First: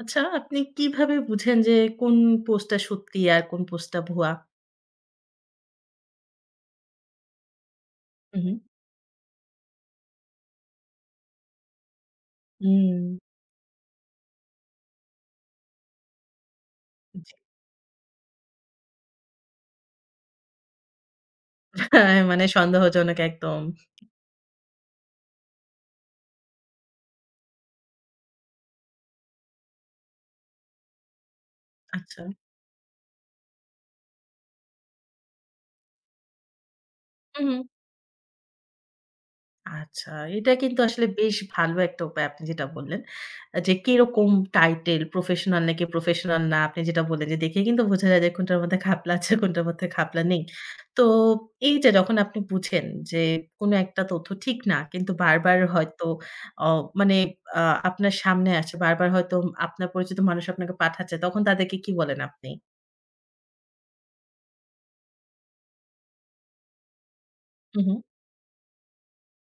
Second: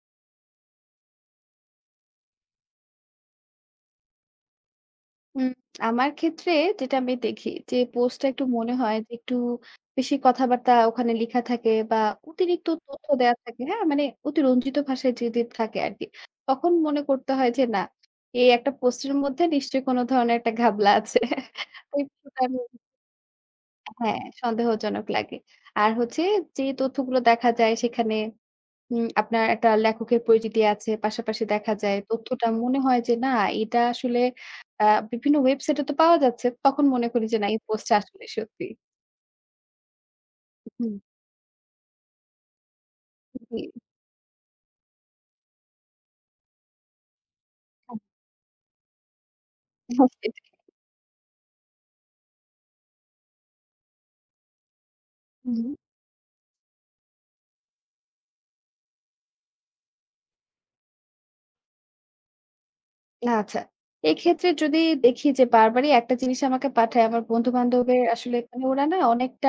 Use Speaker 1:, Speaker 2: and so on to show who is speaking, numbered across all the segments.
Speaker 1: আচ্ছা, আপনি কিভাবে বুঝেন যে কোন পোস্টটা সত্যি আর কোন পোস্টটা ভুয়া?
Speaker 2: হুম, আমার ক্ষেত্রে যেটা আমি দেখি যে পোস্টটা
Speaker 1: হু,
Speaker 2: একটু
Speaker 1: হু।
Speaker 2: মনে হয় যে একটু বেশি কথাবার্তা ওখানে লেখা থাকে বা অতিরিক্ত
Speaker 1: হুম।
Speaker 2: তথ্য দেয়া থাকে, হ্যাঁ? মানে অতিরঞ্জিত ভাষায় যদি থাকে আরকি। তখন মনে করতে
Speaker 1: জি।
Speaker 2: হয় যে না, এই একটা পোস্টের মধ্যে নিশ্চয়ই কোনো ধরনের একটা ঘাবলা আছে। তো
Speaker 1: হ্যাঁ, মানে
Speaker 2: একটুখানি
Speaker 1: সন্দেহজনক একদম।
Speaker 2: হ্যাঁ, সন্দেহজনক লাগে। আর হচ্ছে যে তথ্যগুলো দেখা যায় সেখানে আপনার একটা লেখকের পরিচিতি আছে। পাশাপাশি দেখা যায়
Speaker 1: আচ্ছা।
Speaker 2: তথ্যটা মনে হয় যে না এটা আসলে আ বিভিন্ন ওয়েবসাইটে তো পাওয়া যাচ্ছে। তখন মনে করি যে
Speaker 1: হু,
Speaker 2: না
Speaker 1: হু।
Speaker 2: এই পোস্টটা আসলে সত্যি।
Speaker 1: আচ্ছা, এটা কিন্তু
Speaker 2: হুম।
Speaker 1: আসলে বেশ ভালো একটা উপায় আপনি যেটা বললেন।
Speaker 2: জি।
Speaker 1: যে কিরকম টাইটেল প্রফেশনাল নাকি প্রফেশনাল না, আপনি যেটা বললেন যে দেখেই কিন্তু বোঝা যায় যে কোনটার মধ্যে ঘাপলা আছে, কোনটার মধ্যে
Speaker 2: আচ্ছা।
Speaker 1: ঘাপলা
Speaker 2: সেটাই।
Speaker 1: নেই। তো এই যে যখন আপনি বুঝেন যে কোনো একটা তথ্য ঠিক না, কিন্তু
Speaker 2: হুম।
Speaker 1: বারবার হয়তো অ মানে আ আপনার সামনে আসছে, বারবার হয়তো আপনার পরিচিত মানুষ আপনাকে পাঠাচ্ছে, তখন তাদেরকে কি বলেন আপনি?
Speaker 2: আচ্ছা। এক্ষেত্রে যদি দেখি যে বারবারই একটা জিনিস আমাকে পাঠায় আমার
Speaker 1: হু, হু।
Speaker 2: বন্ধু-বান্ধবের আসলে মানে ওরা না অনেকটা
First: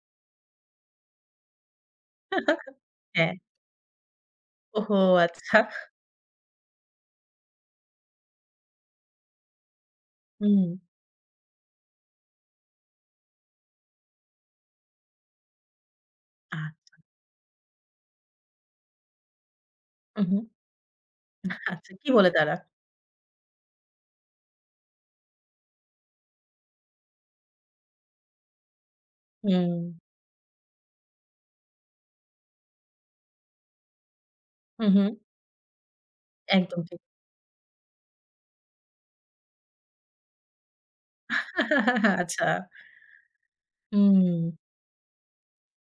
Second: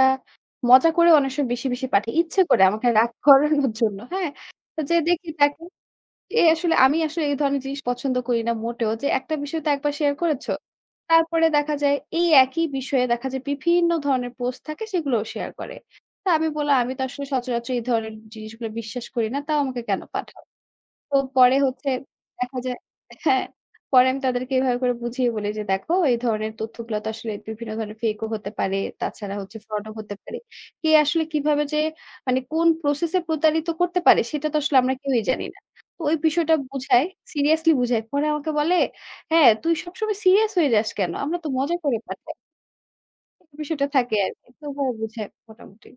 Speaker 2: মজা করে অনেক সময় বেশি, বেশি পাঠায়। ইচ্ছে করে আমাকে রাগ
Speaker 1: হ্যাঁ।
Speaker 2: করানোর জন্য। হ্যাঁ? তো যে
Speaker 1: ওহো!
Speaker 2: দেখি
Speaker 1: আচ্ছা।
Speaker 2: তাকে এ আসলে আমি আসলে এই ধরনের জিনিস পছন্দ করি না মোটেও। যে একটা বিষয় তো একবার শেয়ার করেছ।
Speaker 1: হুম।
Speaker 2: তারপরে দেখা যায় এই একই বিষয়ে দেখা যায় বিভিন্ন ধরনের পোস্ট থাকে সেগুলোও শেয়ার করে। তা আমি
Speaker 1: আ
Speaker 2: বললাম, "আমি তো আসলে সচরাচর এই ধরনের জিনিসগুলো বিশ্বাস করি না। তাও আমাকে কেন
Speaker 1: উহু।
Speaker 2: পাঠাও?" তো পরে হচ্ছে
Speaker 1: আচ্ছা, কি বলে তারা?
Speaker 2: দেখা যায় হ্যাঁ, পরে আমি তাদেরকে এভাবে করে বুঝিয়ে বলি যে, "দেখো এই ধরনের তথ্যগুলা তো আসলে বিভিন্ন ধরনের ফেক ও হতে পারে, তাছাড়া হচ্ছে
Speaker 1: হুম।
Speaker 2: ফ্রড ও হতে পারে। কে আসলে কিভাবে যে মানে কোন প্রসেস এ প্রতারিত করতে পারে সেটা তো আসলে
Speaker 1: হুম,
Speaker 2: আমরা
Speaker 1: হুম।
Speaker 2: কেউই জানি না।" তো ওই বিষয়টা
Speaker 1: একদম ঠিক।
Speaker 2: বুঝাই, সিরিয়াসলি বুঝাই। পরে আমাকে বলে, "হ্যাঁ, তুই সবসময় সিরিয়াস হয়ে যাস কেন? আমরা তো মজা করে পাঠাই।"
Speaker 1: আচ্ছা।
Speaker 2: এই বিষয়টা থাকে আরকি। তো
Speaker 1: হুম।
Speaker 2: ওভাবে বুঝাই মোটামুটি।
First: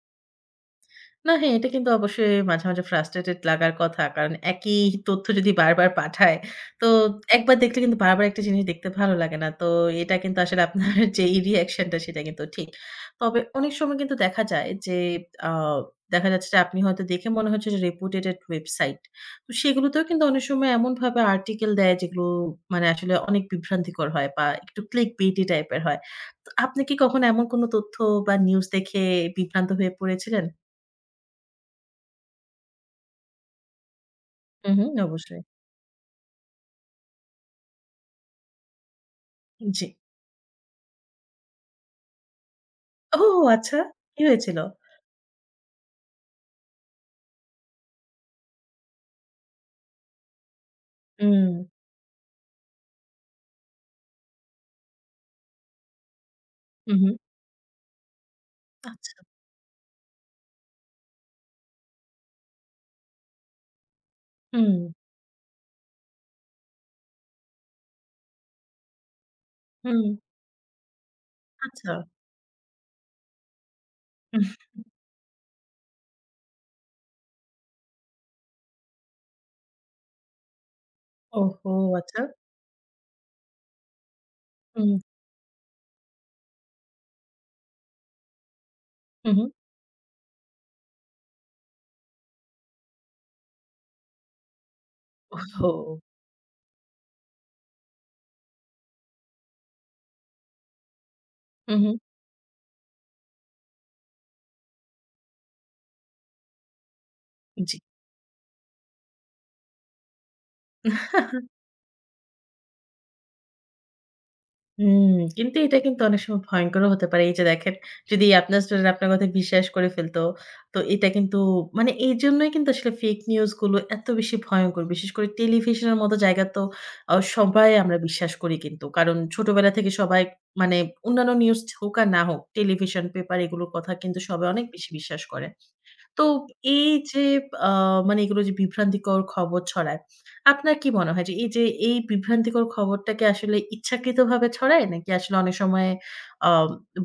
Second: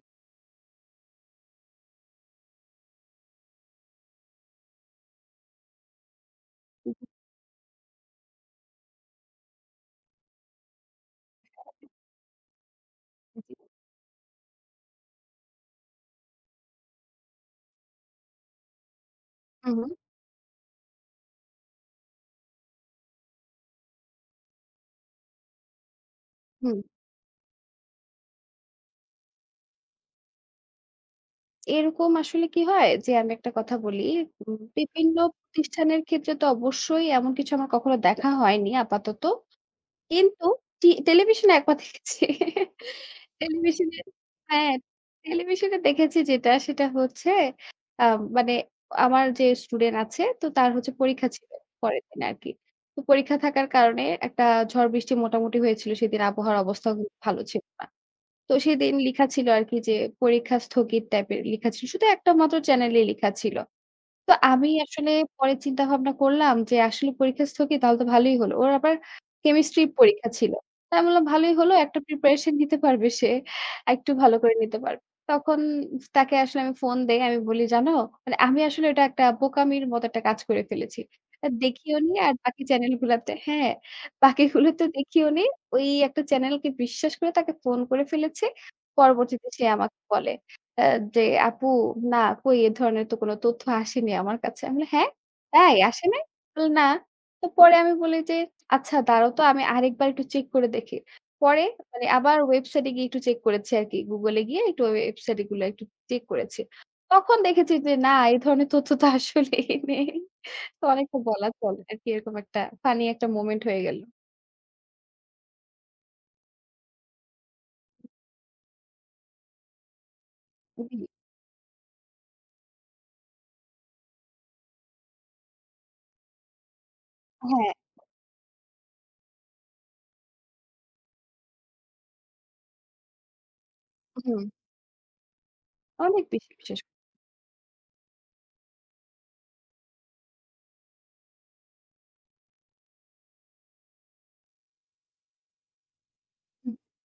Speaker 1: না, হ্যাঁ, এটা কিন্তু অবশ্যই মাঝে, মাঝে ফ্রাস্ট্রেটেড লাগার কথা। কারণ একই তথ্য যদি বারবার পাঠায়, তো
Speaker 2: জি।
Speaker 1: একবার দেখলে কিন্তু বারবার একটা জিনিস দেখতে ভালো লাগে না। তো এটা কিন্তু আসলে আপনার যেই রিঅ্যাকশন টা সেটা কিন্তু ঠিক। তবে অনেক সময় কিন্তু দেখা যায় যে, আ দেখা যাচ্ছে যে আপনি হয়তো দেখে মনে হচ্ছে যে রেপুটেটেড ওয়েবসাইট। তো
Speaker 2: হুম,
Speaker 1: সেগুলোতেও কিন্তু অনেক সময় এমনভাবে আর্টিকেল দেয় যেগুলো মানে আসলে অনেক বিভ্রান্তিকর হয় বা একটু ক্লিক বেইটি টাইপের হয়। তো
Speaker 2: হুম।
Speaker 1: আপনি কি কখনো এমন কোনো তথ্য বা নিউজ দেখে বিভ্রান্ত হয়ে পড়েছিলেন?
Speaker 2: এরকম আসলে কি হয় যে আমি একটা কথা বলি,
Speaker 1: হুম, হুম,
Speaker 2: বিভিন্ন
Speaker 1: অবশ্যই।
Speaker 2: প্রতিষ্ঠানের ক্ষেত্রে তো অবশ্যই এমন কিছু আমার কখনো দেখা হয়নি আপাতত।
Speaker 1: জি।
Speaker 2: কিন্তু টেলিভিশনে একবার দেখেছি।
Speaker 1: ও আচ্ছা,
Speaker 2: টেলিভিশনে
Speaker 1: কি হয়েছিল?
Speaker 2: হ্যাঁ, টেলিভিশনে দেখেছি যেটা সেটা হচ্ছে আ মানে আমার যে স্টুডেন্ট আছে তো তার হচ্ছে পরীক্ষা
Speaker 1: হুম,
Speaker 2: ছিল পরের দিন আরকি। তো পরীক্ষা থাকার কারণে একটা ঝড় বৃষ্টি মোটামুটি হয়েছিল সেদিন আবহাওয়ার অবস্থাও
Speaker 1: হুম, হুম।
Speaker 2: কিন্তু ভালো ছিল না। তো সেদিন
Speaker 1: আচ্ছা।
Speaker 2: লিখা ছিল আরকি যে পরীক্ষা স্থগিত টাইপের লিখা ছিল। শুধু একটা মাত্র চ্যানেলেই লিখা ছিল। তো আমি
Speaker 1: হুম,
Speaker 2: আসলে পরে চিন্তা ভাবনা করলাম যে আসলে পরীক্ষা স্থগিত, তাহলে তো ভালোই হলো। ওর আবার কেমিস্ট্রি
Speaker 1: হুম,
Speaker 2: পরীক্ষা ছিল। তো আমি বললাম ভালোই হলো
Speaker 1: আচ্ছা।
Speaker 2: একটা প্রিপারেশন নিতে পারবে সে। একটু ভালো করে নিতে পারবে। তখন তাকে আসলে আমি ফোন দেই। আমি বলি জানো মানে আমি আসলে এটা একটা বোকামির মতো একটা কাজ করে ফেলেছি।
Speaker 1: ওহো!
Speaker 2: দেখিওনি
Speaker 1: আচ্ছা।
Speaker 2: আর বাকি চ্যানেল গুলাতে হ্যাঁ, বাকিগুলোতে
Speaker 1: হুম,
Speaker 2: দেখিওনি। ওই একটা চ্যানেলকে বিশ্বাস করে তাকে ফোন করে ফেলেছি।
Speaker 1: হুম, হুম।
Speaker 2: পরবর্তীতে সে আমাকে বলে অ্যা যে, "আপু না কই এ ধরনের তো কোনো তথ্য আসেনি আমার কাছে।" আমি বলি, "হ্যাঁ?
Speaker 1: ওহো!
Speaker 2: তাই আসে নাই?" বলে, "না।" তো পরে আমি বলি যে, "আচ্ছা দাঁড়াও তো আমি আরেকবার একটু চেক করে দেখি।" পরে
Speaker 1: হুম, হুম।
Speaker 2: মানে আবার ওয়েবসাইটে গিয়ে একটু চেক করেছি আরকি। Google এ গিয়ে একটু ওয়েবসাইট গুলো একটু চেক করেছি। তখন দেখেছি
Speaker 1: জি।
Speaker 2: যে না এই ধরনের তথ্য তো আসলেই নেই। তো অনেকটা বলা চলে আরকি এরকম একটা ফানি একটা মোমেন্ট হয়ে গেল।
Speaker 1: হুম, কিন্তু এটা কিন্তু অনেক সময় ভয়ংকরও হতে পারে। এই যে দেখেন, যদি আপনার স্টুডেন্ট আপনার কথা বিশ্বাস করে ফেলতো, তো
Speaker 2: জি,
Speaker 1: এটা কিন্তু মানে এইজন্যই কিন্তু আসলে ফেক নিউজ গুলো এত বেশি ভয়ংকর। বিশেষ করে টেলিভিশনের মতো জায়গা তো সবাই
Speaker 2: হ্যাঁ,
Speaker 1: আমরা বিশ্বাস করি কিন্তু। কারণ ছোটবেলা থেকে সবাই মানে অন্যান্য নিউজ হোক আর না হোক, টেলিভিশন, পেপার এগুলোর কথা কিন্তু
Speaker 2: হুম।
Speaker 1: সবাই অনেক বেশি বিশ্বাস করে। তো
Speaker 2: অনেক বেশি বিশেষ
Speaker 1: এই যে আ মানে এগুলো যে বিভ্রান্তিকর খবর ছড়ায়, আপনার কি মনে হয় যে এই যে এই বিভ্রান্তিকর খবরটাকে আসলে ইচ্ছাকৃতভাবে ছড়ায়, নাকি আসলে অনেক সময় আ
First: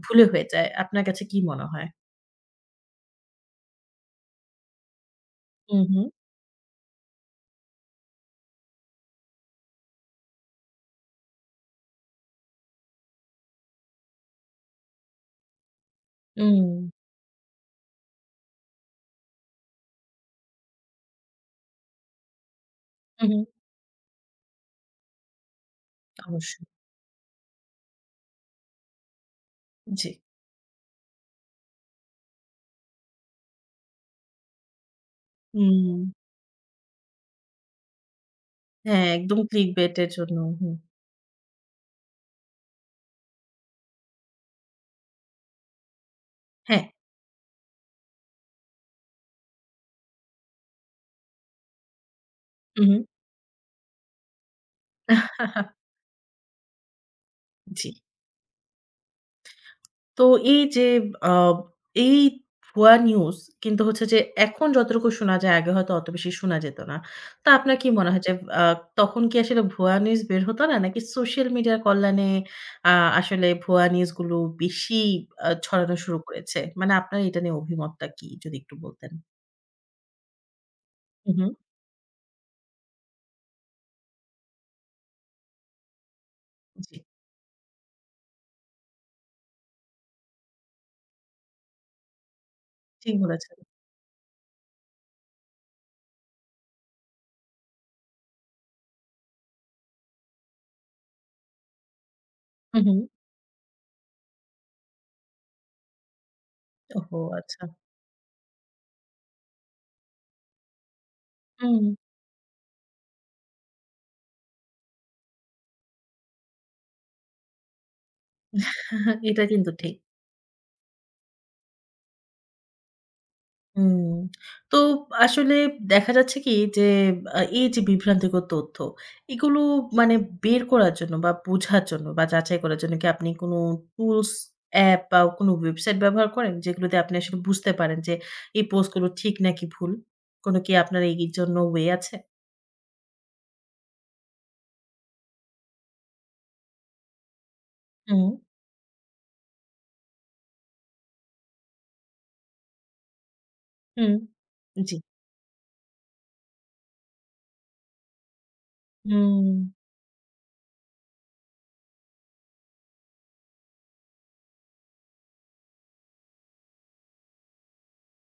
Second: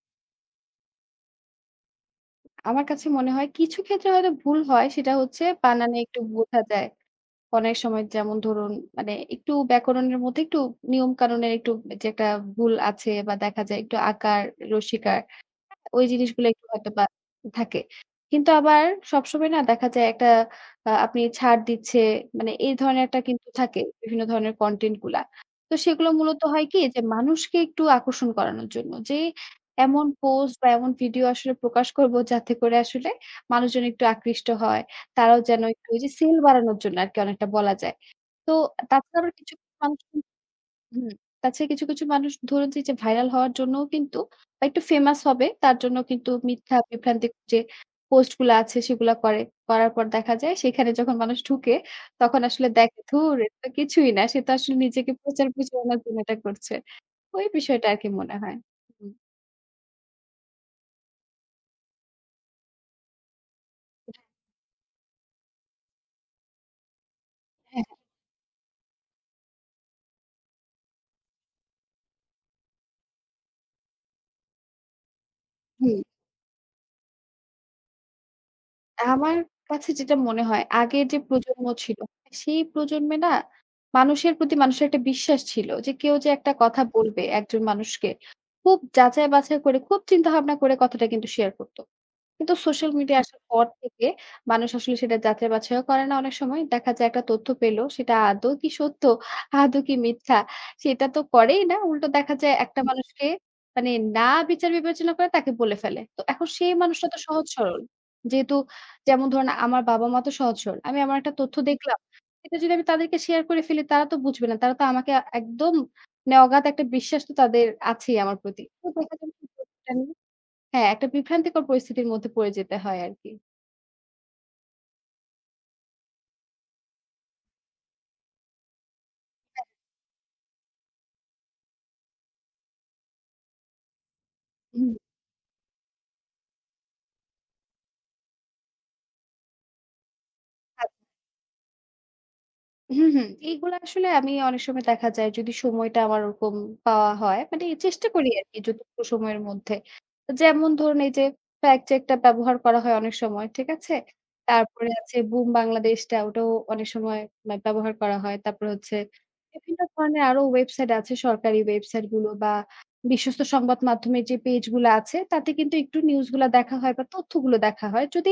Speaker 1: ভুলে হয়ে যায়? আপনার কাছে কি মনে হয়?
Speaker 2: আমার কাছে মনে হয় কিছু ক্ষেত্রে হয়তো ভুল হয় সেটা হচ্ছে
Speaker 1: হুম,
Speaker 2: বানানে
Speaker 1: হুম।
Speaker 2: একটু বোঝা যায়। অনেক সময় যেমন ধরুন মানে একটু ব্যাকরণের মধ্যে একটু নিয়ম কানুনের একটু যে একটা ভুল আছে বা দেখা যায় একটু আকার, রসিকার ওই জিনিসগুলো একটু
Speaker 1: উম
Speaker 2: হয়তোবা থাকে। কিন্তু আবার সবসময় না দেখা যায় একটা আপনি ছাড় দিচ্ছে মানে এই ধরনের একটা
Speaker 1: হু, হু।
Speaker 2: কিন্তু থাকে বিভিন্ন ধরনের কনটেন্ট গুলা। তো সেগুলো মূলত হয়
Speaker 1: অবশ্যই।
Speaker 2: কি যে মানুষকে একটু আকর্ষণ করানোর জন্য যে এমন
Speaker 1: জি।
Speaker 2: পোস্ট বা এমন ভিডিও আসলে প্রকাশ করব যাতে করে আসলে মানুষজন একটু আকৃষ্ট হয়। তারাও যেন একটু ওই
Speaker 1: হুম।
Speaker 2: যে সেল বাড়ানোর জন্য আরকি অনেকটা বলা যায়। তো
Speaker 1: হ্যাঁ,
Speaker 2: তাছাড়া আবার
Speaker 1: একদম
Speaker 2: কিছু
Speaker 1: clickbait
Speaker 2: মানুষ
Speaker 1: এর জন্য। হুম।
Speaker 2: হুম। তাছাড়া কিছু, কিছু মানুষ ধরুন যে, যে ভাইরাল হওয়ার জন্যও কিন্তু বা একটু ফেমাস হবে তার জন্য কিন্তু মিথ্যা
Speaker 1: হ্যাঁ।
Speaker 2: বিভ্রান্তিক যে পোস্ট গুলা আছে সেগুলা করে। করার পর দেখা যায় সেখানে যখন মানুষ ঢুকে তখন আসলে
Speaker 1: হু, হু।
Speaker 2: দেখে ধুর এটা তো কিছুই না। সে তো আসলে নিজেকে প্রচার প্রচারণার জন্য এটা করছে। ওই বিষয়টা
Speaker 1: জি।
Speaker 2: আরকি মনে হয়। হুম।
Speaker 1: তো এই যে আ এই ভুয়া নিউজ কিন্তু হচ্ছে যে এখন যতটুকু শোনা যায়, আগে হয়তো অত বেশি শোনা যেত না। তো আপনার
Speaker 2: হ্যাঁ,
Speaker 1: কি
Speaker 2: হ্যাঁ।
Speaker 1: মনে হয় যে আ তখন কি আসলে ভুয়া নিউজ বের হতো না? নাকি সোশ্যাল মিডিয়ার কল্যাণে আ আসলে ভুয়া নিউজগুলো বেশি ছড়ানো
Speaker 2: হুম।
Speaker 1: শুরু করেছে? মানে আপনার এটা নিয়ে অভিমতটা কি যদি একটু বলতেন?
Speaker 2: আমার কাছে যেটা মনে হয় আগের যে
Speaker 1: হু, হু।
Speaker 2: প্রজন্ম ছিল, সেই প্রজন্মে না মানুষের প্রতি মানুষের একটা বিশ্বাস ছিল যে কেউ যে একটা কথা
Speaker 1: জি,
Speaker 2: বলবে একজন মানুষকে খুব যাচাই বাছাই করে খুব চিন্তা ভাবনা করে কথাটা কিন্তু শেয়ার করত। কিন্তু সোশ্যাল
Speaker 1: ঠিক
Speaker 2: মিডিয়া আসার
Speaker 1: বলেছেন।
Speaker 2: পর থেকে মানুষ আসলে সেটা যাচাই বাছাইও করে না অনেক সময়। দেখা যায় একটা তথ্য পেল সেটা আদৌ কি সত্য, আদৌ কি মিথ্যা সেটা তো করেই না। উল্টো দেখা যায়
Speaker 1: হু,
Speaker 2: একটা
Speaker 1: হু।
Speaker 2: মানুষকে মানে না বিচার বিবেচনা করে তাকে বলে ফেলে। তো এখন সেই মানুষটা তো
Speaker 1: ওহো!
Speaker 2: সহজ
Speaker 1: আচ্ছা।
Speaker 2: সরল। যেহেতু যেমন ধরুন আমার বাবা-মা তো সহজ সরল। আমি আমার একটা তথ্য
Speaker 1: হুম।
Speaker 2: দেখলাম। এটা যদি আমি তাদেরকে শেয়ার করে ফেলি তারা তো বুঝবে না। তারা তো আমাকে একদম মানে অগাধ একটা বিশ্বাস তো তাদের আছেই আমার প্রতি। তো দেখা যায়
Speaker 1: এটা কিন্তু ঠিক।
Speaker 2: হ্যাঁ, একটা বিভ্রান্তিকর পরিস্থিতির মধ্যে পড়ে যেতে হয় আরকি।
Speaker 1: হুম, তো আসলে দেখা যাচ্ছে কি যে এই যে বিভ্রান্তিকর তথ্য, এগুলো
Speaker 2: হ্যাঁ,
Speaker 1: মানে বের করার জন্য বা বোঝার জন্য বা যাচাই করার জন্য কি আপনি কোনো টুলস,
Speaker 2: হুম।
Speaker 1: অ্যাপ বা কোনো ওয়েবসাইট ব্যবহার করেন? যেগুলোতে আপনি আসলে বুঝতে পারেন যে এই পোস্টগুলো ঠিক নাকি ভুল? কোনো কি
Speaker 2: হ্যাঁ,
Speaker 1: আপনার এর জন্য ওয়ে আছে?
Speaker 2: হুম, হুম। এইগুলা আসলে আমি অনেক সময় দেখা যায় যদি সময়টা আমার ওরকম পাওয়া হয়, মানে চেষ্টা
Speaker 1: হুম,
Speaker 2: করি আরকি যতটুকু সময়ের মধ্যে। যেমন ধরুন এই যে fact check টা ব্যবহার করা হয় অনেক সময়, ঠিক আছে?
Speaker 1: হুম।
Speaker 2: তারপরে
Speaker 1: জি।
Speaker 2: আছে বুম বাংলাদেশটা ওটাও অনেক সময় ব্যবহার করা হয়। তারপর হচ্ছে
Speaker 1: হুম।
Speaker 2: বিভিন্ন ধরনের আরো ওয়েবসাইট আছে সরকারি ওয়েবসাইট গুলো বা বিশ্বস্ত সংবাদ মাধ্যমের যে পেজ গুলা আছে তাতে কিন্তু একটু নিউজ গুলা দেখা হয় বা তথ্যগুলো দেখা হয়। যদি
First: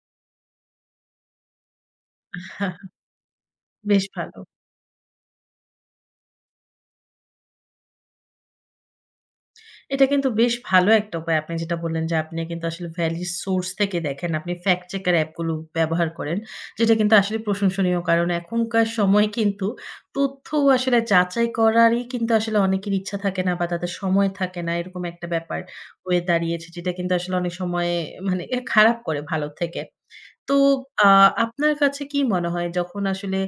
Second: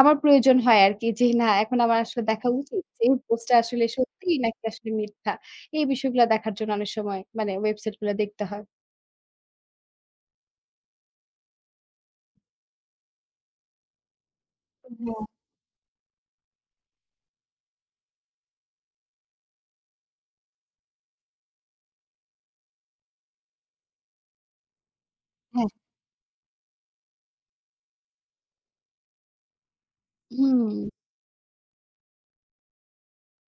Speaker 2: আমার প্রয়োজন হয় আরকি যে না এখন আমার আসলে দেখা উচিত যে এই পোস্টটা আসলে
Speaker 1: বেশ
Speaker 2: সত্যি
Speaker 1: ভালো।
Speaker 2: নাকি আসলে মিথ্যা। এই বিষয়গুলা দেখার জন্য অনেক সময় মানে ওয়েবসাইট গুলা দেখতে হয়।
Speaker 1: এটা কিন্তু বেশ ভালো একটা উপায়। আপনি যেটা বললেন যে, আপনি কিন্তু আসলে ভ্যালিড সোর্স থেকে দেখেন। আপনি ফ্যাক্ট চেকার
Speaker 2: হ্যাঁ।
Speaker 1: অ্যাপগুলো ব্যবহার করেন। যেটা কিন্তু আসলে প্রশংসনীয়। কারণ এখনকার সময় কিন্তু তথ্য আসলে যাচাই করারই কিন্তু আসলে অনেকের ইচ্ছা থাকে না বা তাদের সময় থাকে না। এরকম একটা ব্যাপার
Speaker 2: হ্যাঁ,
Speaker 1: হয়ে দাঁড়িয়েছে। যেটা কিন্তু আসলে অনেক সময় মানে এ খারাপ করে ভালো থেকে। তো
Speaker 2: হুম।
Speaker 1: আ আপনার কাছে কি মনে হয় যখন আসলে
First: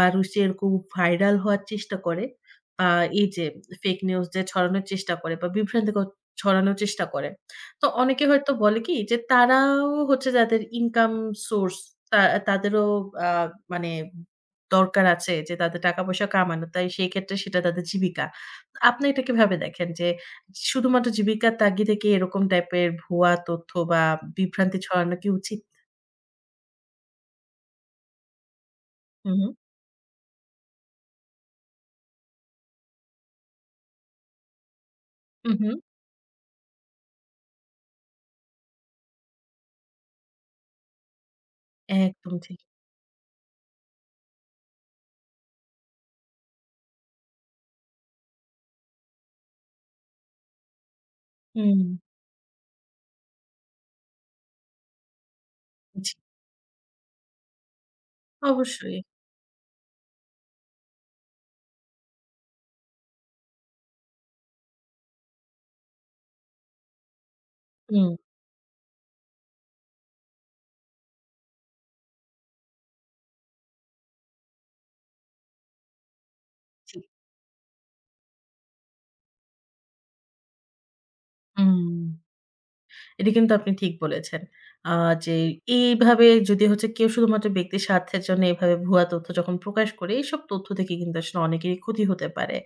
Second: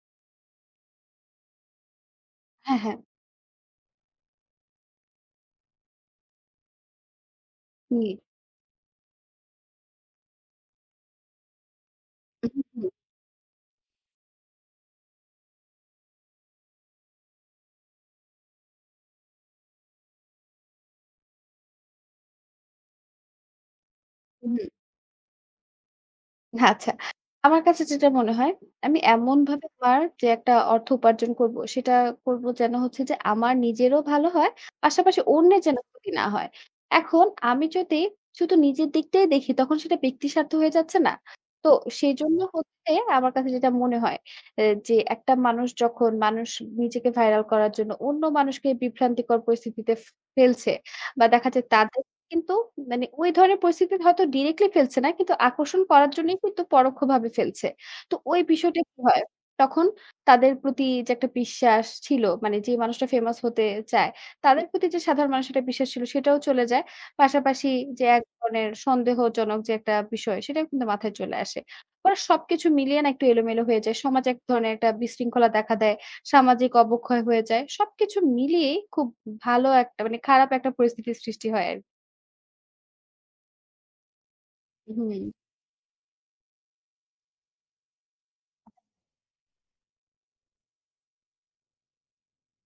Speaker 1: মানুষ যে এরকম ভাইরাল হওয়ার চেষ্টা করে,
Speaker 2: হ্যাঁ,
Speaker 1: আ
Speaker 2: হ্যাঁ।
Speaker 1: এই যে ফেক নিউজ যে ছড়ানোর চেষ্টা করে বা বিভ্রান্তিকর ছড়ানোর চেষ্টা করে। তো
Speaker 2: জি।
Speaker 1: অনেকে হয়তো বলে কি যে তারাও হচ্ছে যাদের ইনকাম সোর্স তা
Speaker 2: হুম,
Speaker 1: তাদেরও আ মানে দরকার আছে যে তাদের টাকা-পয়সা কামানো। তাই সেই ক্ষেত্রে সেটা তাদের জীবিকা। আপনি এটা কিভাবে দেখেন যে শুধুমাত্র জীবিকার তাগিদে কি এরকম টাইপের ভুয়া তথ্য বা
Speaker 2: হুম।
Speaker 1: বিভ্রান্তি ছড়ানো কি উচিত?
Speaker 2: না, আচ্ছা। আমার কাছে যেটা মনে হয়, আমি
Speaker 1: হু, হু।
Speaker 2: এমনভাবে আমার যে একটা অর্থ উপার্জন করব, সেটা করব যেন হচ্ছে যে আমার নিজেরও ভালো হয়, পাশাপাশি
Speaker 1: হুম,
Speaker 2: অন্যের
Speaker 1: হুম।
Speaker 2: যেন ক্ষতি না হয়। এখন আমি যদি শুধু নিজের দিকটাই দেখি, তখন সেটা ব্যক্তিস্বার্থ হয়ে যাচ্ছে না? তো
Speaker 1: একদম
Speaker 2: সেজন্য
Speaker 1: ঠিক।
Speaker 2: হচ্ছে আমার কাছে যেটা মনে হয় এ যে একটা মানুষ যখন মানুষ নিজেকে ভাইরাল করার জন্য অন্য মানুষকে বিভ্রান্তিকর পরিস্থিতিতে ফেলছে বা দেখা যায়
Speaker 1: হুম,
Speaker 2: তাদের কিন্তু মানে ওই ধরনের পরিস্থিতিতে হয়তো ডিরেক্টলি ফেলছে না। কিন্তু আকর্ষণ করার
Speaker 1: জি,
Speaker 2: জন্যই কিন্তু পরোক্ষভাবে ফেলছে। তো ওই বিষয়টা কি
Speaker 1: অবশ্যই।
Speaker 2: হয়? তখন তাদের প্রতি যে একটা বিশ্বাস ছিল, মানে যে মানুষটা ফেমাস হতে চায়, তাদের প্রতি যে সাধারণ মানুষের একটা বিশ্বাস ছিল সেটাও চলে যায়। পাশাপাশি যে
Speaker 1: হুম,
Speaker 2: এক ধরনের সন্দেহজনক যে একটা বিষয় সেটাও কিন্তু মাথায় চলে আসে। পরে সবকিছু মিলিয়ে না একটু এলোমেলো হয়ে যায়। সমাজে এক ধরনের একটা বিশৃঙ্খলা দেখা দেয়, সামাজিক
Speaker 1: জি,
Speaker 2: অবক্ষয় হয়ে যায়। সবকিছু মিলিয়েই খুব ভালো একটা মানে খারাপ একটা পরিস্থিতির সৃষ্টি হয়
Speaker 1: হুম।
Speaker 2: আরকি।
Speaker 1: এটা কিন্তু আপনি ঠিক বলেছেন। আ
Speaker 2: হুম,
Speaker 1: যে এইভাবে যদি হচ্ছে কেউ শুধুমাত্র ব্যক্তির স্বার্থের জন্য এভাবে ভুয়া তথ্য যখন প্রকাশ করে, এইসব তথ্য থেকে কিন্তু আসলে অনেকেরই ক্ষতি হতে পারে।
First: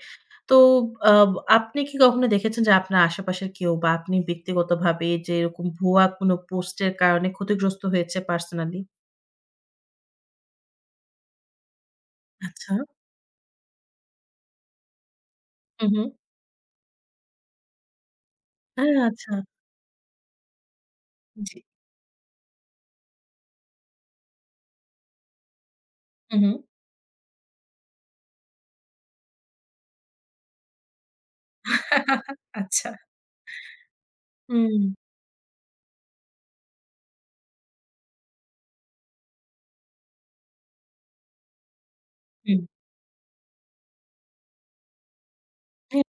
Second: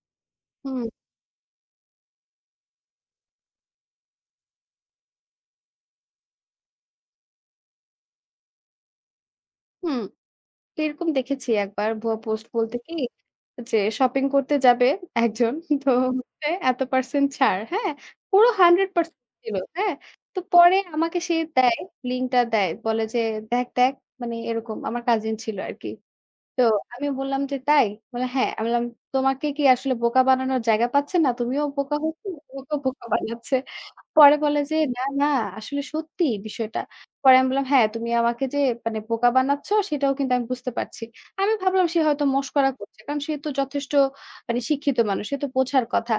Speaker 1: তো
Speaker 2: হুম,
Speaker 1: আ আপনি কি কখনো দেখেছেন যে আপনার আশেপাশের কেউ বা আপনি ব্যক্তিগতভাবে যে এরকম ভুয়া কোনো পোস্টের কারণে ক্ষতিগ্রস্ত হয়েছে পার্সোনালি?
Speaker 2: হুম। তো এরকম দেখেছি একবার ভুয়া পোস্ট
Speaker 1: আচ্ছা।
Speaker 2: বলতে কি যে শপিং করতে যাবে একজন তো
Speaker 1: হুম, হুম।
Speaker 2: হচ্ছে এত পার্সেন্ট ছাড়, হ্যাঁ? পুরো
Speaker 1: হ্যাঁ,
Speaker 2: 100%
Speaker 1: আচ্ছা।
Speaker 2: ছিল, হ্যাঁ? তো পরে আমাকে সে
Speaker 1: জি।
Speaker 2: দেয় লিঙ্কটা দেয়। বলে যে, "দেখ, দেখ" মানে এরকম আমার কাজিন ছিল আরকি।
Speaker 1: হুম, হুম।
Speaker 2: তো আমি বললাম যে, "তাই?" বলল, "হ্যাঁ।" আমি বললাম, "তোমাকে কি আসলে বোকা বানানোর জায়গা পাচ্ছে না? তুমিও বোকা হচ্ছ, তোমাকেও
Speaker 1: আচ্ছা।
Speaker 2: বোকা বানাচ্ছে।" পরে বলে যে,
Speaker 1: হুম,
Speaker 2: "না, না আসলে সত্যি বিষয়টা।" পরে আমি বললাম, "হ্যাঁ, তুমি আমাকে যে মানে বোকা বানাচ্ছ সেটাও কিন্তু আমি বুঝতে পারছি।" আমি ভাবলাম সে হয়তো
Speaker 1: হুম।
Speaker 2: মশকরা করছে। কারণ সে তো যথেষ্ট মানে শিক্ষিত মানুষ। সে তো বোঝার কথা।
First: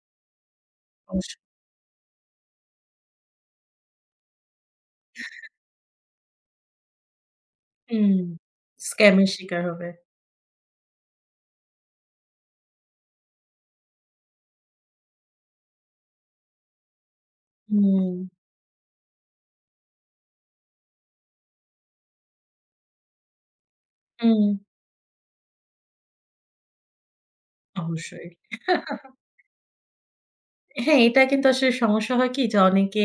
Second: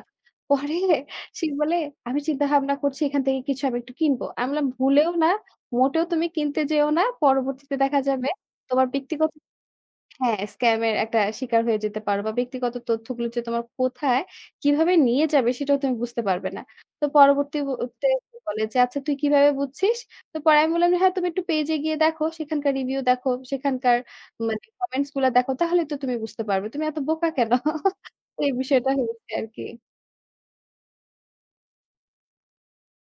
Speaker 2: পরে
Speaker 1: অবশ্যই।
Speaker 2: সে বলে, "আমি চিন্তা ভাবনা করছি এখান থেকে কিছু আমি একটু কিনবো।" আমি বললাম, "ভুলেও না, মোটেও তুমি কিনতে যেও না। পরবর্তীতে দেখা
Speaker 1: হুম।
Speaker 2: যাবে তোমার
Speaker 1: স্ক্যাম এর
Speaker 2: ব্যক্তিগত
Speaker 1: শিকার হবে।
Speaker 2: হ্যাঁ, স্ক্যামের একটা শিকার হয়ে যেতে পারো বা ব্যক্তিগত তথ্যগুলো যে তোমার কোথায় কিভাবে নিয়ে যাবে সেটাও তুমি বুঝতে পারবে না। তো পরবর্তী তে
Speaker 1: হুম,
Speaker 2: বলে যে, "আচ্ছা তুই কিভাবে বুঝছিস?" তো পরে আমি বললাম যে, "হ্যাঁ, তুমি একটু পেজে গিয়ে দেখো, সেখানকার রিভিউ দেখো, সেখানকার
Speaker 1: হুম।
Speaker 2: মানে কমেন্টস গুলা দেখো তাহলে তো তুমি বুঝতে পারবে। তুমি এত বোকা কেন?"
Speaker 1: অবশ্যই।
Speaker 2: তো এই বিষয়টা হয়েছে আরকি।
Speaker 1: হ্যাঁ, এটা কিন্তু আসলে সমস্যা হয় কি যে অনেকে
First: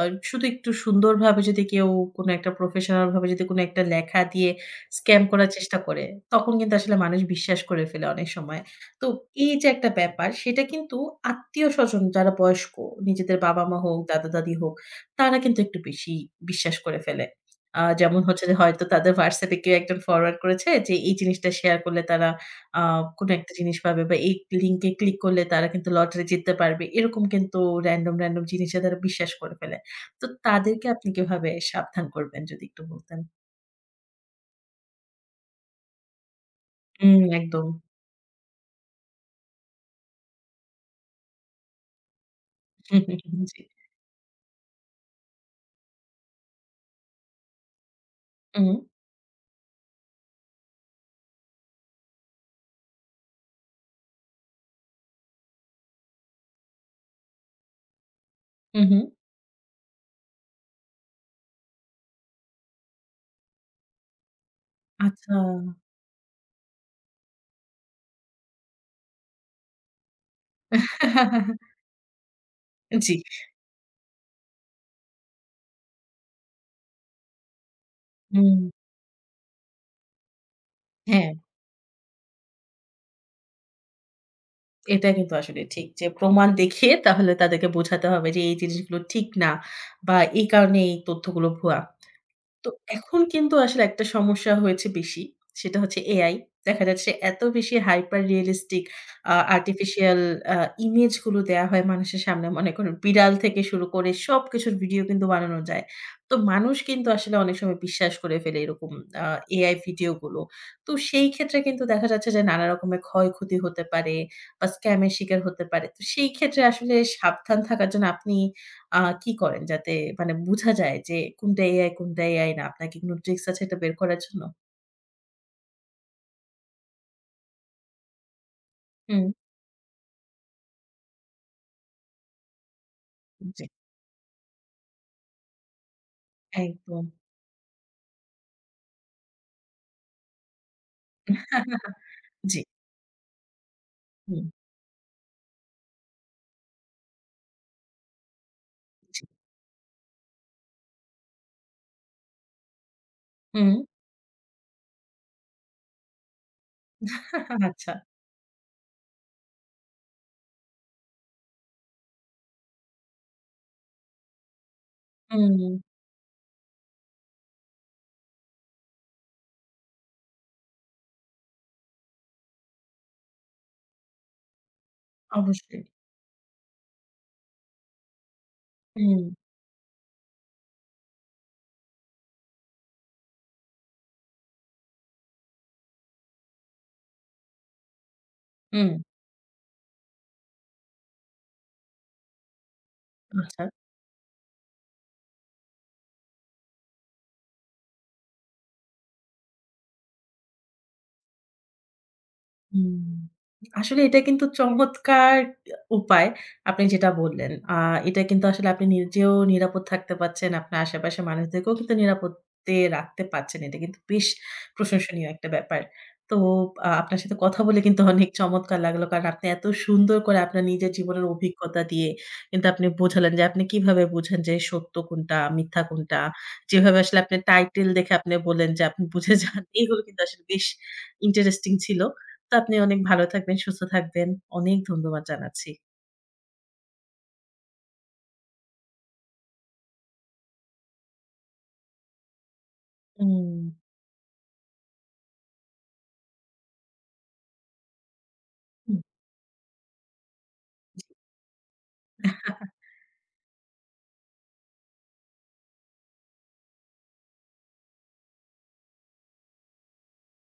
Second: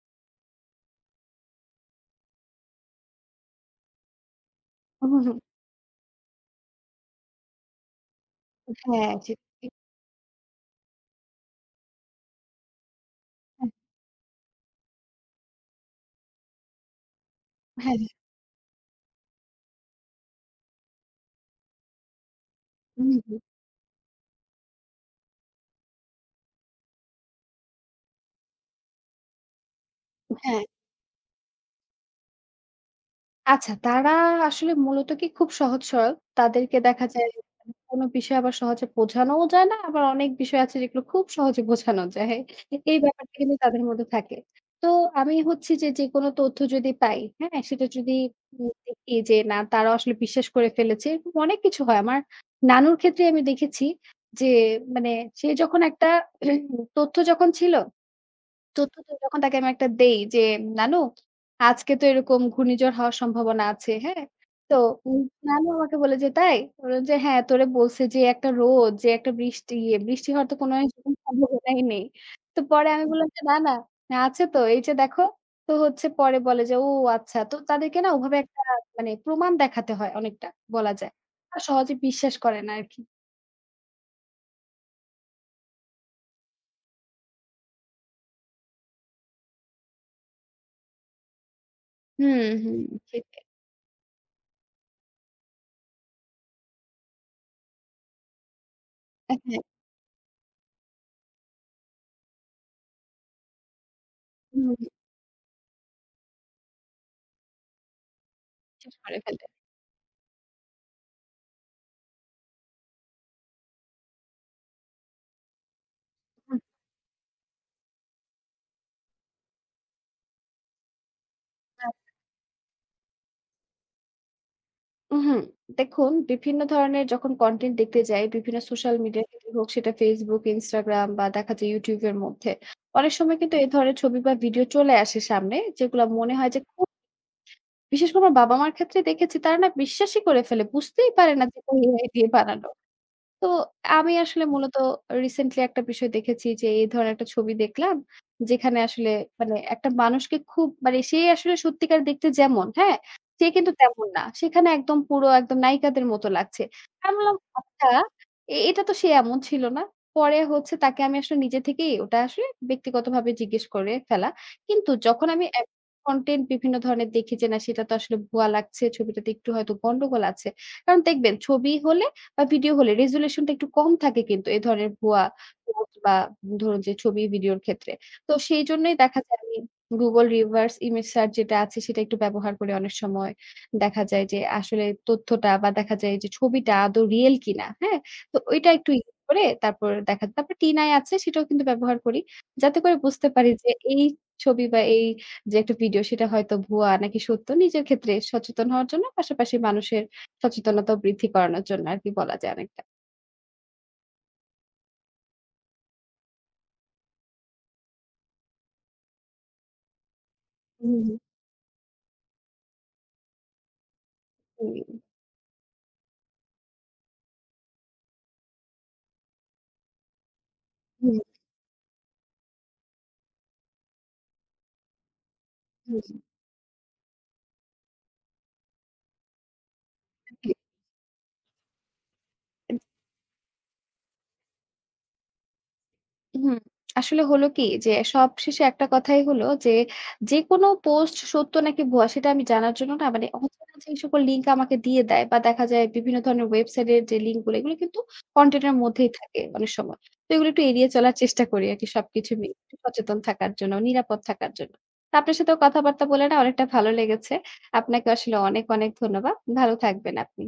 Speaker 1: আ শুধু একটু সুন্দরভাবে যদি কেউ কোনো একটা প্রফেশনাল ভাবে যদি কোনো একটা লেখা দিয়ে স্ক্যাম করার চেষ্টা করে, তখন কিন্তু আসলে মানুষ বিশ্বাস করে ফেলে অনেক সময়। তো
Speaker 2: হ্যাঁ,
Speaker 1: এই যে
Speaker 2: সেটাই।
Speaker 1: একটা ব্যাপার সেটা কিন্তু আত্মীয়স্বজন যারা বয়স্ক, নিজেদের
Speaker 2: হ্যাঁ,
Speaker 1: বাবা-মা হোক, দাদা-দাদি হোক, তারা কিন্তু একটু বেশি বিশ্বাস করে ফেলে।
Speaker 2: হ্যাঁ, হ্যাঁ।
Speaker 1: যেমন হচ্ছে যে হয়তো তাদের WhatsApp এ কেউ একজন ফরওয়ার্ড করেছে যে এই জিনিসটা শেয়ার করলে তারা আ
Speaker 2: হুম,
Speaker 1: কোনো
Speaker 2: হুম।
Speaker 1: একটা জিনিস পাবে বা এই লিঙ্কে ক্লিক করলে তারা কিন্তু লটারি জিততে পারবে। এরকম কিন্তু র‍্যান্ডম, র‍্যান্ডম জিনিসে তারা বিশ্বাস করে ফেলে। তো
Speaker 2: হ্যাঁ।
Speaker 1: তাদেরকে আপনি কিভাবে সাবধান করবেন যদি একটু বলতেন?
Speaker 2: আচ্ছা, তারা আসলে মূলত কি খুব সহজ সরল। তাদেরকে দেখা হুম। যায়
Speaker 1: একদম।
Speaker 2: মানে কোনো বিষয় আবার সহজে বোঝানোও যায় না, আবার অনেক বিষয় আছে যেগুলো খুব সহজে বোঝানো যায়। এই ব্যাপারটা কিন্তু তাদের মধ্যে থাকে। তো আমি হচ্ছে যে, যেকোনো তথ্য যদি পাই, হ্যাঁ? সেটা যদি
Speaker 1: হুম,
Speaker 2: দেখি যে না তারা আসলে বিশ্বাস করে ফেলেছে, এরকম অনেক কিছু হয়। আমার নানুর ক্ষেত্রে আমি দেখেছি যে মানে সে যখন একটা তথ্য যখন ছিল
Speaker 1: হুম, হুম, জি। হু,
Speaker 2: তথ্য
Speaker 1: হু।
Speaker 2: তো যখন তাকে আমি একটা দেই যে, "নানু আজকে তো এরকম ঘূর্ণিঝড় হওয়ার সম্ভাবনা আছে।" হ্যাঁ? তো উম
Speaker 1: আচ্ছা।
Speaker 2: নানু আমাকে বলে যে, "তাই?" আমি বললাম যে, "হ্যাঁ, তোরে বলছে যে একটা রোদ, যে একটা বৃষ্টি, ইয়ে, বৃষ্টি হওয়ার তো কোনো সেরকম সম্ভাবনাই নেই।" তো পরে আমি
Speaker 1: জি।
Speaker 2: বললাম যে, "না, না, আছে তো এই যে দেখো।" তো হচ্ছে পরে বলে যে, "ও আচ্ছা।" তো তাদেরকে না ওভাবে একটা
Speaker 1: উম
Speaker 2: মানে প্রমাণ দেখাতে হয় অনেকটা বলা যায়।
Speaker 1: হ্যাঁ,
Speaker 2: আর সহজে বিশ্বাস করে না আরকি।
Speaker 1: এটা কিন্তু আসলে ঠিক। যে প্রমাণ দেখিয়ে তাহলে তাদেরকে বোঝাতে হবে যে এই জিনিসগুলো ঠিক না বা এই কারণে এই তথ্যগুলো ভুয়া।
Speaker 2: হুম,
Speaker 1: তো
Speaker 2: হুম।
Speaker 1: এখন
Speaker 2: সেটাই।
Speaker 1: কিন্তু আসলে একটা সমস্যা হয়েছে বেশি। সেটা হচ্ছে AI। দেখা যাচ্ছে এত বেশি হাইপার রিয়ালিস্টিক
Speaker 2: হ্যাঁ,
Speaker 1: আর্টিফিশিয়াল আ ইমেজ গুলো দেয়া হয় মানুষের সামনে। মনে করেন বিড়াল থেকে শুরু করে
Speaker 2: হুম,
Speaker 1: সবকিছুর
Speaker 2: হুম।
Speaker 1: ভিডিও কিন্তু বানানো যায়। তো মানুষ কিন্তু আসলে অনেক সময় বিশ্বাস করে ফেলে এরকম
Speaker 2: শেষ করে
Speaker 1: আ
Speaker 2: ফেলে।
Speaker 1: AI ভিডিও গুলো। তো সেই ক্ষেত্রে কিন্তু দেখা যাচ্ছে যে নানা রকমের ক্ষয়ক্ষতি হতে পারে বা স্ক্যাম এর শিকার হতে পারে। তো সেই
Speaker 2: হুম।
Speaker 1: ক্ষেত্রে আসলে সাবধান থাকার জন্য আপনি আ কি করেন? যাতে মানে বুঝা যায় যে কোনটা AI,
Speaker 2: হ্যাঁ।
Speaker 1: কোনটা AI না। আপনার কি কোন ট্রিকস আছে এটা বের করার জন্য?
Speaker 2: উহুম। দেখুন বিভিন্ন ধরনের যখন কনটেন্ট দেখতে যাই, বিভিন্ন সোশ্যাল
Speaker 1: হুম,
Speaker 2: মিডিয়া ক্ষেত্রে হোক সেটা Facebook, Instagram বা দেখা যায় YouTube এর মধ্যে। অনেক সময় কিন্তু
Speaker 1: জি,
Speaker 2: এই ধরনের ছবি বা ভিডিও চলে আসে সামনে। যেগুলা মনে হয় যে খুব
Speaker 1: একদম।
Speaker 2: বিশেষ করে আমার বাবা-মার ক্ষেত্রে দেখেছি তারা না বিশ্বাসই করে ফেলে। বুঝতেই পারে না যে এটা AI দিয়ে
Speaker 1: জি,
Speaker 2: বানানো। তো আমি আসলে
Speaker 1: হুম,
Speaker 2: মূলত রিসেন্টলি একটা বিষয় দেখেছি যে এই ধরনের একটা ছবি দেখলাম। যেখানে আসলে
Speaker 1: জি,
Speaker 2: মানে একটা মানুষকে খুব মানে সে আসলে সত্যিকার দেখতে যেমন, হ্যাঁ? সে কিন্তু
Speaker 1: হুম।
Speaker 2: তেমন না। সেখানে একদম পুরো একদম নায়িকাদের মতো লাগছে। আমি বললাম আচ্ছা
Speaker 1: আচ্ছা।
Speaker 2: এ এটা তো সে এমন ছিল না। পরে হচ্ছে তাকে আমি আসলে নিজে থেকেই ওটা আসলে ব্যক্তিগতভাবে জিজ্ঞেস করে ফেলা। কিন্তু যখন আমি এ
Speaker 1: হুম,
Speaker 2: কনটেন্ট বিভিন্ন ধরনের দেখি যে না সেটা তো আসলে ভুয়া লাগছে। ছবিটাতে একটু হয়তো গন্ডগোল আছে। কারণ দেখবেন ছবি হলে বা ভিডিও হলে রেজোলিউশন টা একটু কম থাকে কিন্তু এ ধরনের ভুয়া
Speaker 1: অবশ্যই।
Speaker 2: পোস্ট বা ধরুন যে ছবি ভিডিওর ক্ষেত্রে। তো সেইজন্যই দেখা
Speaker 1: হুম,
Speaker 2: যায় আমি Google reverse image search যেটা আছে সেটা একটু ব্যবহার করে অনেক সময় দেখা যায় যে আসলে তথ্যটা বা দেখা যায় যে ছবিটা আদৌ রিয়েল কিনা, হ্যাঁ? তো ওইটা
Speaker 1: হুম,
Speaker 2: একটু ইউজ করে তারপর দেখা তারপর TinEye আছে সেটাও কিন্তু ব্যবহার করি। যাতে করে বুঝতে পারি
Speaker 1: আচ্ছা।
Speaker 2: যে এই ছবি বা এই যে একটা ভিডিও সেটা হয়তো ভুয়া নাকি সত্য নিজের ক্ষেত্রে সচেতন হওয়ার জন্য পাশাপাশি মানুষের সচেতনতা বৃদ্ধি করানোর জন্য আরকি বলা যায় অনেকটা।
Speaker 1: হুম। আসলে এটা কিন্তু চমৎকার উপায় আপনি যেটা বললেন। এটা কিন্তু আসলে আপনি নিজেও নিরাপদ থাকতে পারছেন। আপনার
Speaker 2: হুম, হুম।
Speaker 1: আশেপাশের মানুষদেরকেও কিন্তু নিরাপদে রাখতে পারছেন। এটা কিন্তু বেশ প্রশংসনীয় একটা ব্যাপার। তো আপনার সাথে কথা বলে কিন্তু অনেক চমৎকার লাগলো। কারণ আপনি এত সুন্দর করে আপনার নিজের
Speaker 2: হুম,
Speaker 1: জীবনের অভিজ্ঞতা দিয়ে কিন্তু আপনি বোঝালেন যে আপনি কিভাবে বুঝেন যে সত্য কোনটা, মিথ্যা
Speaker 2: হুম,
Speaker 1: কোনটা। যেভাবে আসলে আপনি টাইটেল দেখে আপনি বললেন যে আপনি বুঝে যান। এগুলো কিন্তু আসলে
Speaker 2: জি।
Speaker 1: বেশ ইন্টারেস্টিং ছিল। তো আপনি অনেক ভালো থাকবেন, সুস্থ থাকবেন। অনেক ধন্যবাদ জানাচ্ছি।
Speaker 2: হুম, আসলে হলো কি যে সবশেষে একটা কথাই হলো যে, যেকোনো পোস্ট সত্য নাকি ভুয়া সেটা আমি জানার জন্য না মানে
Speaker 1: হুম।
Speaker 2: অচেনা যে সকল লিঙ্ক আমাকে দিয়ে দেয় বা দেখা যায় বিভিন্ন ধরনের ওয়েবসাইটের যে লিঙ্ক গুলো এগুলো কিন্তু কনটেন্ট এর
Speaker 1: হুম।
Speaker 2: মধ্যেই থাকে অনেক সময়। তো এগুলো একটু এড়িয়ে চলার চেষ্টা করি আরকি সবকিছু মিলে একটু সচেতন থাকার জন্য, নিরাপদ থাকার জন্য। তো আপনার সাথেও কথাবার্তা বলে না অনেকটা ভালো লেগেছে। আপনাকে আসলে অনেক, অনেক ধন্যবাদ। ভালো থাকবেন আপনি।